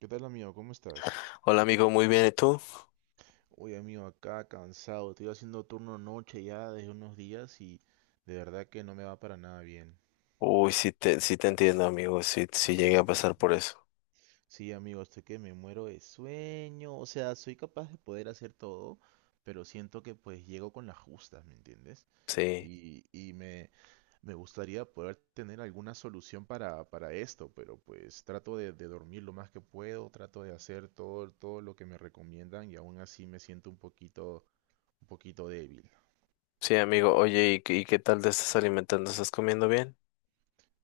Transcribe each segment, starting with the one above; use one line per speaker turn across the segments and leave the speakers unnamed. ¿Qué tal, amigo? ¿Cómo estás?
Hola amigo, muy bien, ¿y tú?
Oye, amigo, acá cansado. Estoy haciendo turno noche ya desde unos días y de verdad que no me va para nada bien.
Uy, sí te entiendo amigo, sí, sí
Sí,
llegué a pasar por eso.
sí, amigo, estoy que me muero de sueño. O sea, soy capaz de poder hacer todo, pero siento que pues llego con las justas, ¿me entiendes?
Sí,
Y, y me, Me gustaría poder tener alguna solución para esto, pero pues trato de dormir lo más que puedo, trato de hacer todo, todo lo que me recomiendan y aún así me siento un poquito débil.
sí amigo, oye, ¿y qué tal te estás alimentando? ¿Estás comiendo bien?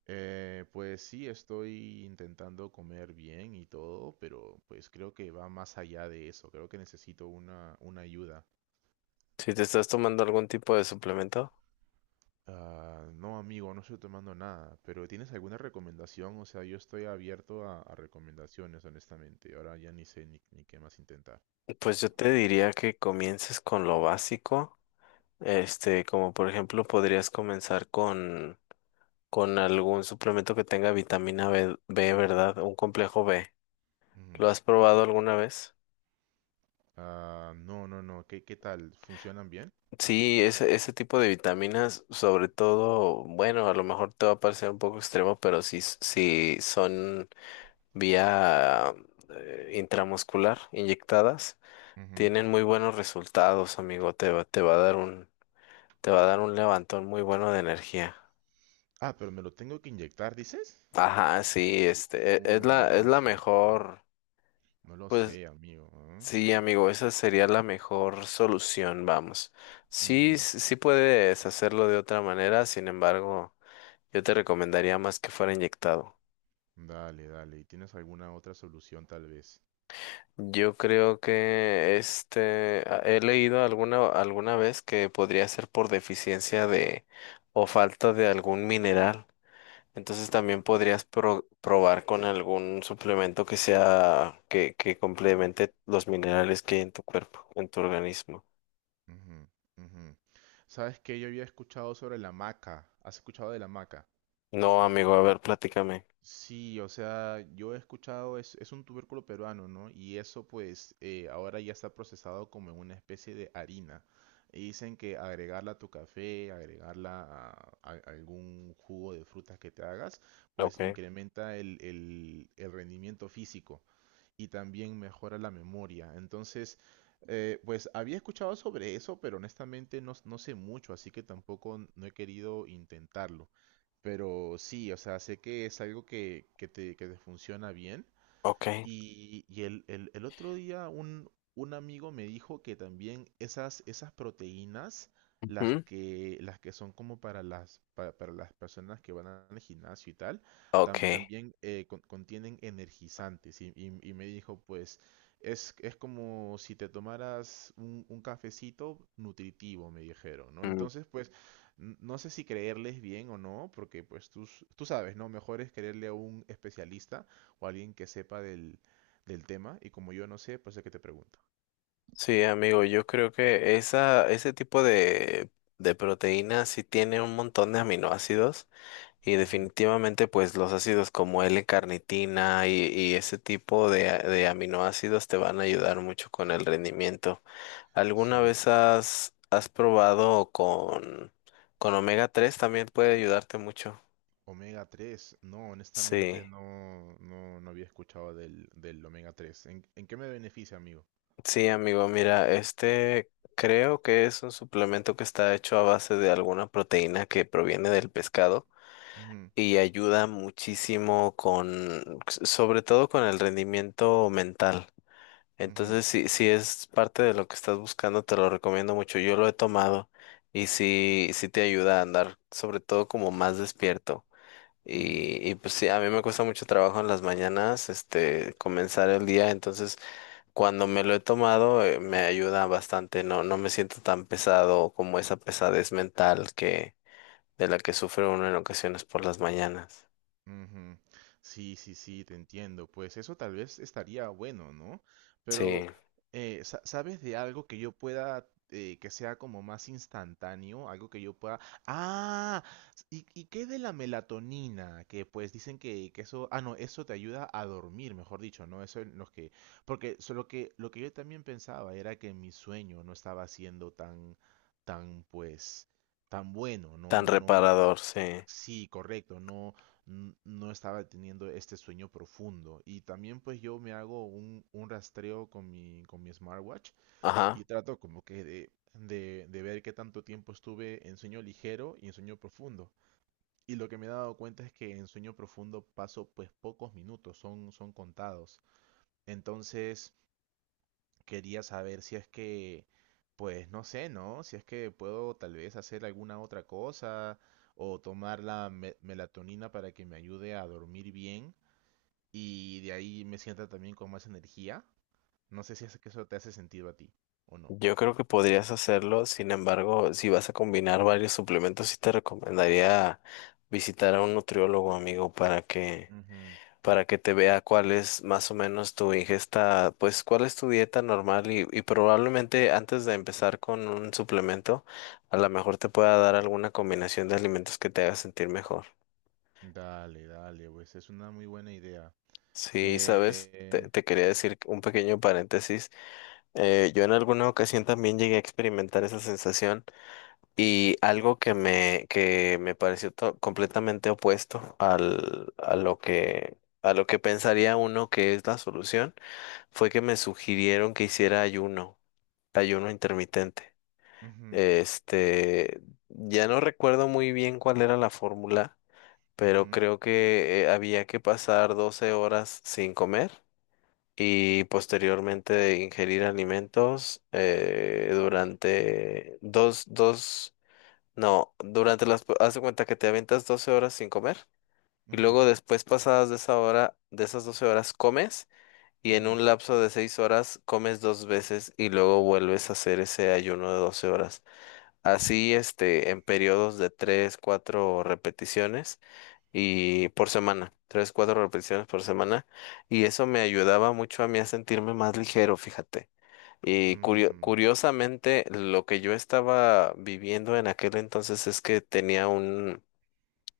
Pues sí, estoy intentando comer bien y todo, pero pues creo que va más allá de eso. Creo que necesito una ayuda.
¿Si te estás tomando algún tipo de suplemento?
Ah, no, amigo, no estoy tomando nada, pero ¿tienes alguna recomendación? O sea, yo estoy abierto a recomendaciones, honestamente. Ahora ya ni sé ni qué más intentar.
Pues yo te diría que comiences con lo básico, este, como por ejemplo podrías comenzar con algún suplemento que tenga vitamina B, ¿verdad? Un complejo B.
Ujú.
¿Lo has probado alguna vez?
Ah, no, no, no. ¿Qué, qué tal? ¿Funcionan bien?
Sí, ese tipo de vitaminas, sobre todo, bueno, a lo mejor te va a parecer un poco extremo, pero si son vía intramuscular inyectadas,
Ujú.
tienen muy buenos resultados, amigo. Te va a dar un levantón muy bueno de energía.
Ah, pero me lo tengo que inyectar, ¿dices?
Ajá, sí, este, e- es
Uy,
la,
no
es
lo
la
sé.
mejor.
No lo
Pues
sé, amigo. ¿Ah?
sí, amigo, esa sería la mejor solución, vamos. Sí,
Ujú.
sí sí puedes hacerlo de otra manera, sin embargo. Yo te recomendaría más que fuera inyectado.
Dale, dale. ¿Y tienes alguna otra solución tal vez?
Yo creo que este he leído alguna vez que podría ser por deficiencia de o falta de algún mineral. Entonces también podrías probar con algún suplemento que sea que complemente los minerales que hay en tu cuerpo, en tu organismo.
Ujú, ujú. ¿Sabes qué? Yo había escuchado sobre la maca. ¿Has escuchado de la maca?
No, amigo, a ver, platícame.
Sí, o sea, yo he escuchado, es un tubérculo peruano, ¿no? Y eso pues ahora ya está procesado como en una especie de harina. Y dicen que agregarla a tu café, agregarla a algún jugo de frutas que te hagas, pues
Okay,
incrementa el rendimiento físico. Y también mejora la memoria. Entonces, pues había escuchado sobre eso, pero honestamente no, no sé mucho, así que tampoco no he querido intentarlo. Pero sí, o sea, sé que es algo que te funciona bien
okay.
y el otro día un amigo me dijo que también esas, esas proteínas,
Ujú.
las que son como para las personas que van al gimnasio y tal,
Ok.
también contienen energizantes. Y me dijo, pues, es como si te tomaras un cafecito nutritivo, me dijeron, ¿no?
Mm.
Entonces, pues, no sé si creerles bien o no, porque pues tú sabes, ¿no? Mejor es creerle a un especialista o alguien que sepa del tema y como yo no sé, pues es que te pregunto.
Sí, amigo, yo creo que esa, ese tipo de proteína sí tiene un montón de aminoácidos y
Ujú.
definitivamente pues los ácidos como L-carnitina y ese tipo de, de aminoácidos te van a ayudar mucho con el rendimiento. ¿Alguna
Sí,
vez has, has probado con omega tres? También puede ayudarte mucho.
omega 3. No, honestamente
Sí,
no, no, no había escuchado del omega 3. ¿ En qué me beneficia, amigo?
sí, amigo, mira, este, creo que es un suplemento que está hecho a base de alguna proteína que proviene del pescado.
Ujú,
Y ayuda muchísimo con, sobre todo con el rendimiento mental.
ujú,
Entonces, si, si es parte de lo que estás buscando, te lo recomiendo mucho. Yo lo he tomado y
ujú,
sí, sí te ayuda a andar, sobre todo como más despierto.
ujú.
Y pues sí, a mí me cuesta mucho trabajo en las mañanas, este, comenzar el día. Entonces, cuando me lo he tomado, me ayuda bastante. No, no me siento tan pesado como esa pesadez mental que, de la que sufre uno en ocasiones por las mañanas.
Ujú. Sí, sí, sí, te entiendo. Pues eso tal vez estaría bueno, ¿no?
Sí.
Pero, ¿sabes de algo que yo pueda, que sea como más instantáneo? Algo que yo pueda... Ah, ¿ y qué de la melatonina? Que pues dicen que eso... Ah, no, eso te ayuda a dormir, mejor dicho, ¿no? Eso es lo que... Porque solo que lo que yo también pensaba era que mi sueño no estaba siendo tan, tan, pues, tan bueno,
Tan
¿no? No,
reparador, sí.
sí, correcto, no, no estaba teniendo este sueño profundo. Y también pues yo me hago un rastreo con con mi smartwatch y
Ajá.
trato como que de ver qué tanto tiempo estuve en sueño ligero y en sueño profundo. Y lo que me he dado cuenta es que en sueño profundo paso pues pocos minutos, son, son contados. Entonces, quería saber si es que, pues no sé, ¿no? Si es que puedo tal vez hacer alguna otra cosa o tomar melatonina para que me ayude a dormir bien y de ahí me sienta también con más energía. No sé si es que eso te hace sentido a ti o no.
Yo creo que podrías hacerlo. Sin embargo, si vas a combinar varios suplementos, sí te recomendaría visitar a un nutriólogo, amigo,
Ujú.
para que te vea cuál es más o menos tu ingesta, pues cuál es tu dieta normal, y probablemente antes de empezar con un suplemento, a lo mejor te pueda dar alguna combinación de alimentos que te haga sentir mejor.
Dale, dale, pues es una muy buena idea.
Sí, sabes,
Eh,
te quería
s-
decir un pequeño paréntesis. Yo en alguna ocasión también llegué a experimentar esa sensación, y algo que me pareció completamente opuesto al, a lo que pensaría uno que es la solución, fue que me sugirieron que hiciera ayuno, ayuno intermitente.
Ujú,
Este, ya no recuerdo muy bien cuál era la fórmula, pero
ujú,
creo que había que pasar 12 horas sin comer y posteriormente de ingerir alimentos durante dos, dos, no, durante las, haz de cuenta que te aventas 12 horas sin comer, y
ujú,
luego después, pasadas de esa hora, de esas 12 horas comes, y en
ujú,
un lapso de 6 horas comes dos veces y luego vuelves a hacer ese ayuno de 12 horas. Así, este, en periodos de 3 4 repeticiones, y por semana, tres, cuatro repeticiones por semana, y eso me ayudaba mucho a mí a sentirme más ligero, fíjate. Y
mm,
curiosamente, lo que yo estaba viviendo en aquel entonces es que tenía un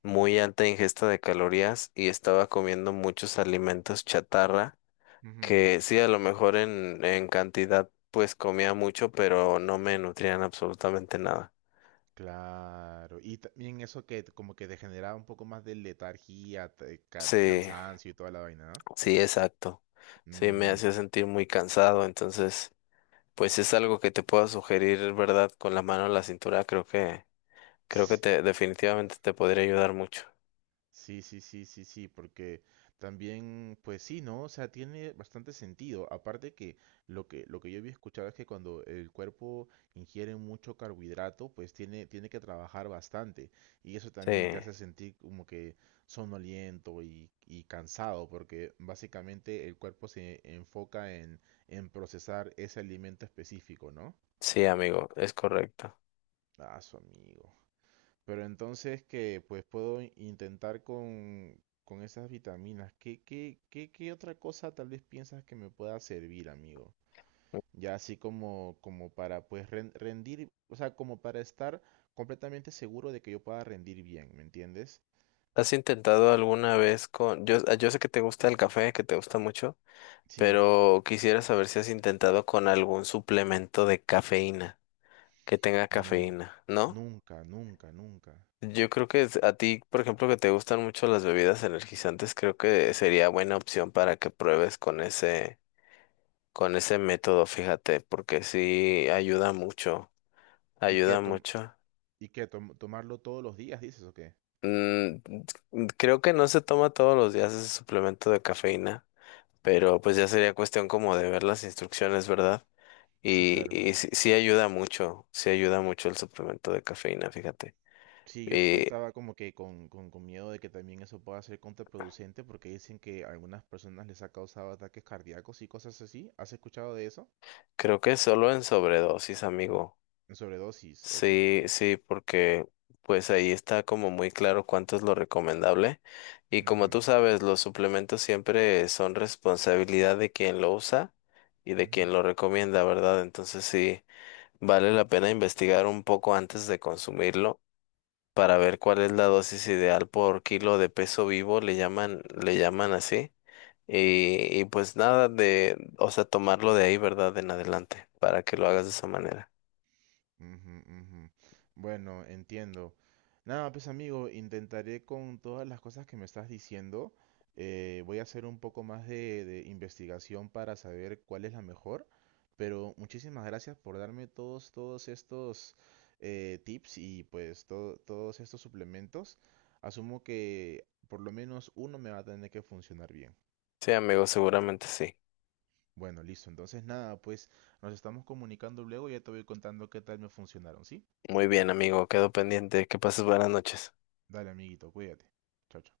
muy alta ingesta de calorías y estaba comiendo muchos alimentos chatarra,
ujú.
que sí, a lo mejor en cantidad pues comía mucho, pero no me nutrían absolutamente nada.
Claro, y también eso que como que te generaba un poco más de letargía,
Sí,
cansancio y toda la vaina, ¿no?
sí, exacto. Sí, me
Mm.
hacía sentir muy cansado, entonces... Pues es algo que te pueda sugerir, ¿verdad? Con la mano en la cintura, creo que, definitivamente te podría ayudar mucho.
Sí, sí, sí, sí, sí, porque también, pues sí, ¿no? O sea, tiene bastante sentido. Aparte que lo que yo había escuchado es que cuando el cuerpo ingiere mucho carbohidrato, pues tiene, tiene que trabajar bastante. Y eso
Sí,
también te hace sentir como que somnoliento y cansado, porque básicamente el cuerpo se enfoca en procesar ese alimento específico, ¿no?
sí, amigo, es correcto.
Ah, su amigo. Pero entonces que pues puedo intentar con esas vitaminas. ¿ qué otra cosa tal vez piensas que me pueda servir, amigo? Ya así como, como para pues rendir, o sea, como para estar completamente seguro de que yo pueda rendir bien, ¿me entiendes?
¿Has intentado alguna vez con... Yo, ah, yo sé que te gusta el café, que te gusta mucho,
Sí,
pero quisiera saber si has intentado con algún suplemento de cafeína, que tenga
no,
cafeína, ¿no?
nunca, nunca, nunca.
Yo creo que a ti, por ejemplo, que te gustan mucho las bebidas energizantes, creo que sería buena opción para que pruebes con ese método, fíjate, porque sí ayuda mucho,
¿Y qué,
ayuda
tom-
mucho.
y qué, tomarlo todos los días, dices o qué?
Mm, creo que no se toma todos los días ese suplemento de cafeína, pero pues ya sería cuestión como de ver las instrucciones, ¿verdad?
Sí, claro.
Y sí, sí ayuda mucho el suplemento de cafeína, fíjate.
Sí, yo
Y
estaba como que con miedo de que también eso pueda ser contraproducente porque dicen que a algunas personas les ha causado ataques cardíacos y cosas así. ¿Has escuchado de eso?
creo que solo en sobredosis, amigo.
En sobredosis. Ok, ok,
Sí,
ok.
sí, porque pues ahí está como muy claro cuánto es lo recomendable. Y como
Ujú,
tú sabes, los suplementos siempre son responsabilidad de quien lo usa y de quien
ujú,
lo recomienda, ¿verdad? Entonces sí, vale la pena investigar un poco antes de consumirlo para ver cuál es la dosis ideal por kilo de peso vivo, le llaman, así. Y pues nada de, o sea, tomarlo de ahí, ¿verdad? En adelante, para que lo hagas de
ujú.
esa manera.
Ujú, ujú. Bueno, entiendo. Nada, pues amigo, intentaré con todas las cosas que me estás diciendo. Voy a hacer un poco más de investigación para saber cuál es la mejor. Pero muchísimas gracias por darme todos, todos estos tips y pues todos estos suplementos. Asumo que por lo menos uno me va a tener que funcionar bien.
Sí, amigo, seguramente sí.
Bueno, listo. Entonces nada, pues nos estamos comunicando luego y ya te voy contando qué tal me funcionaron, ¿sí?
Muy bien, amigo, quedo pendiente. Que pases buenas noches.
Dale, amiguito, cuídate. Chao, chao.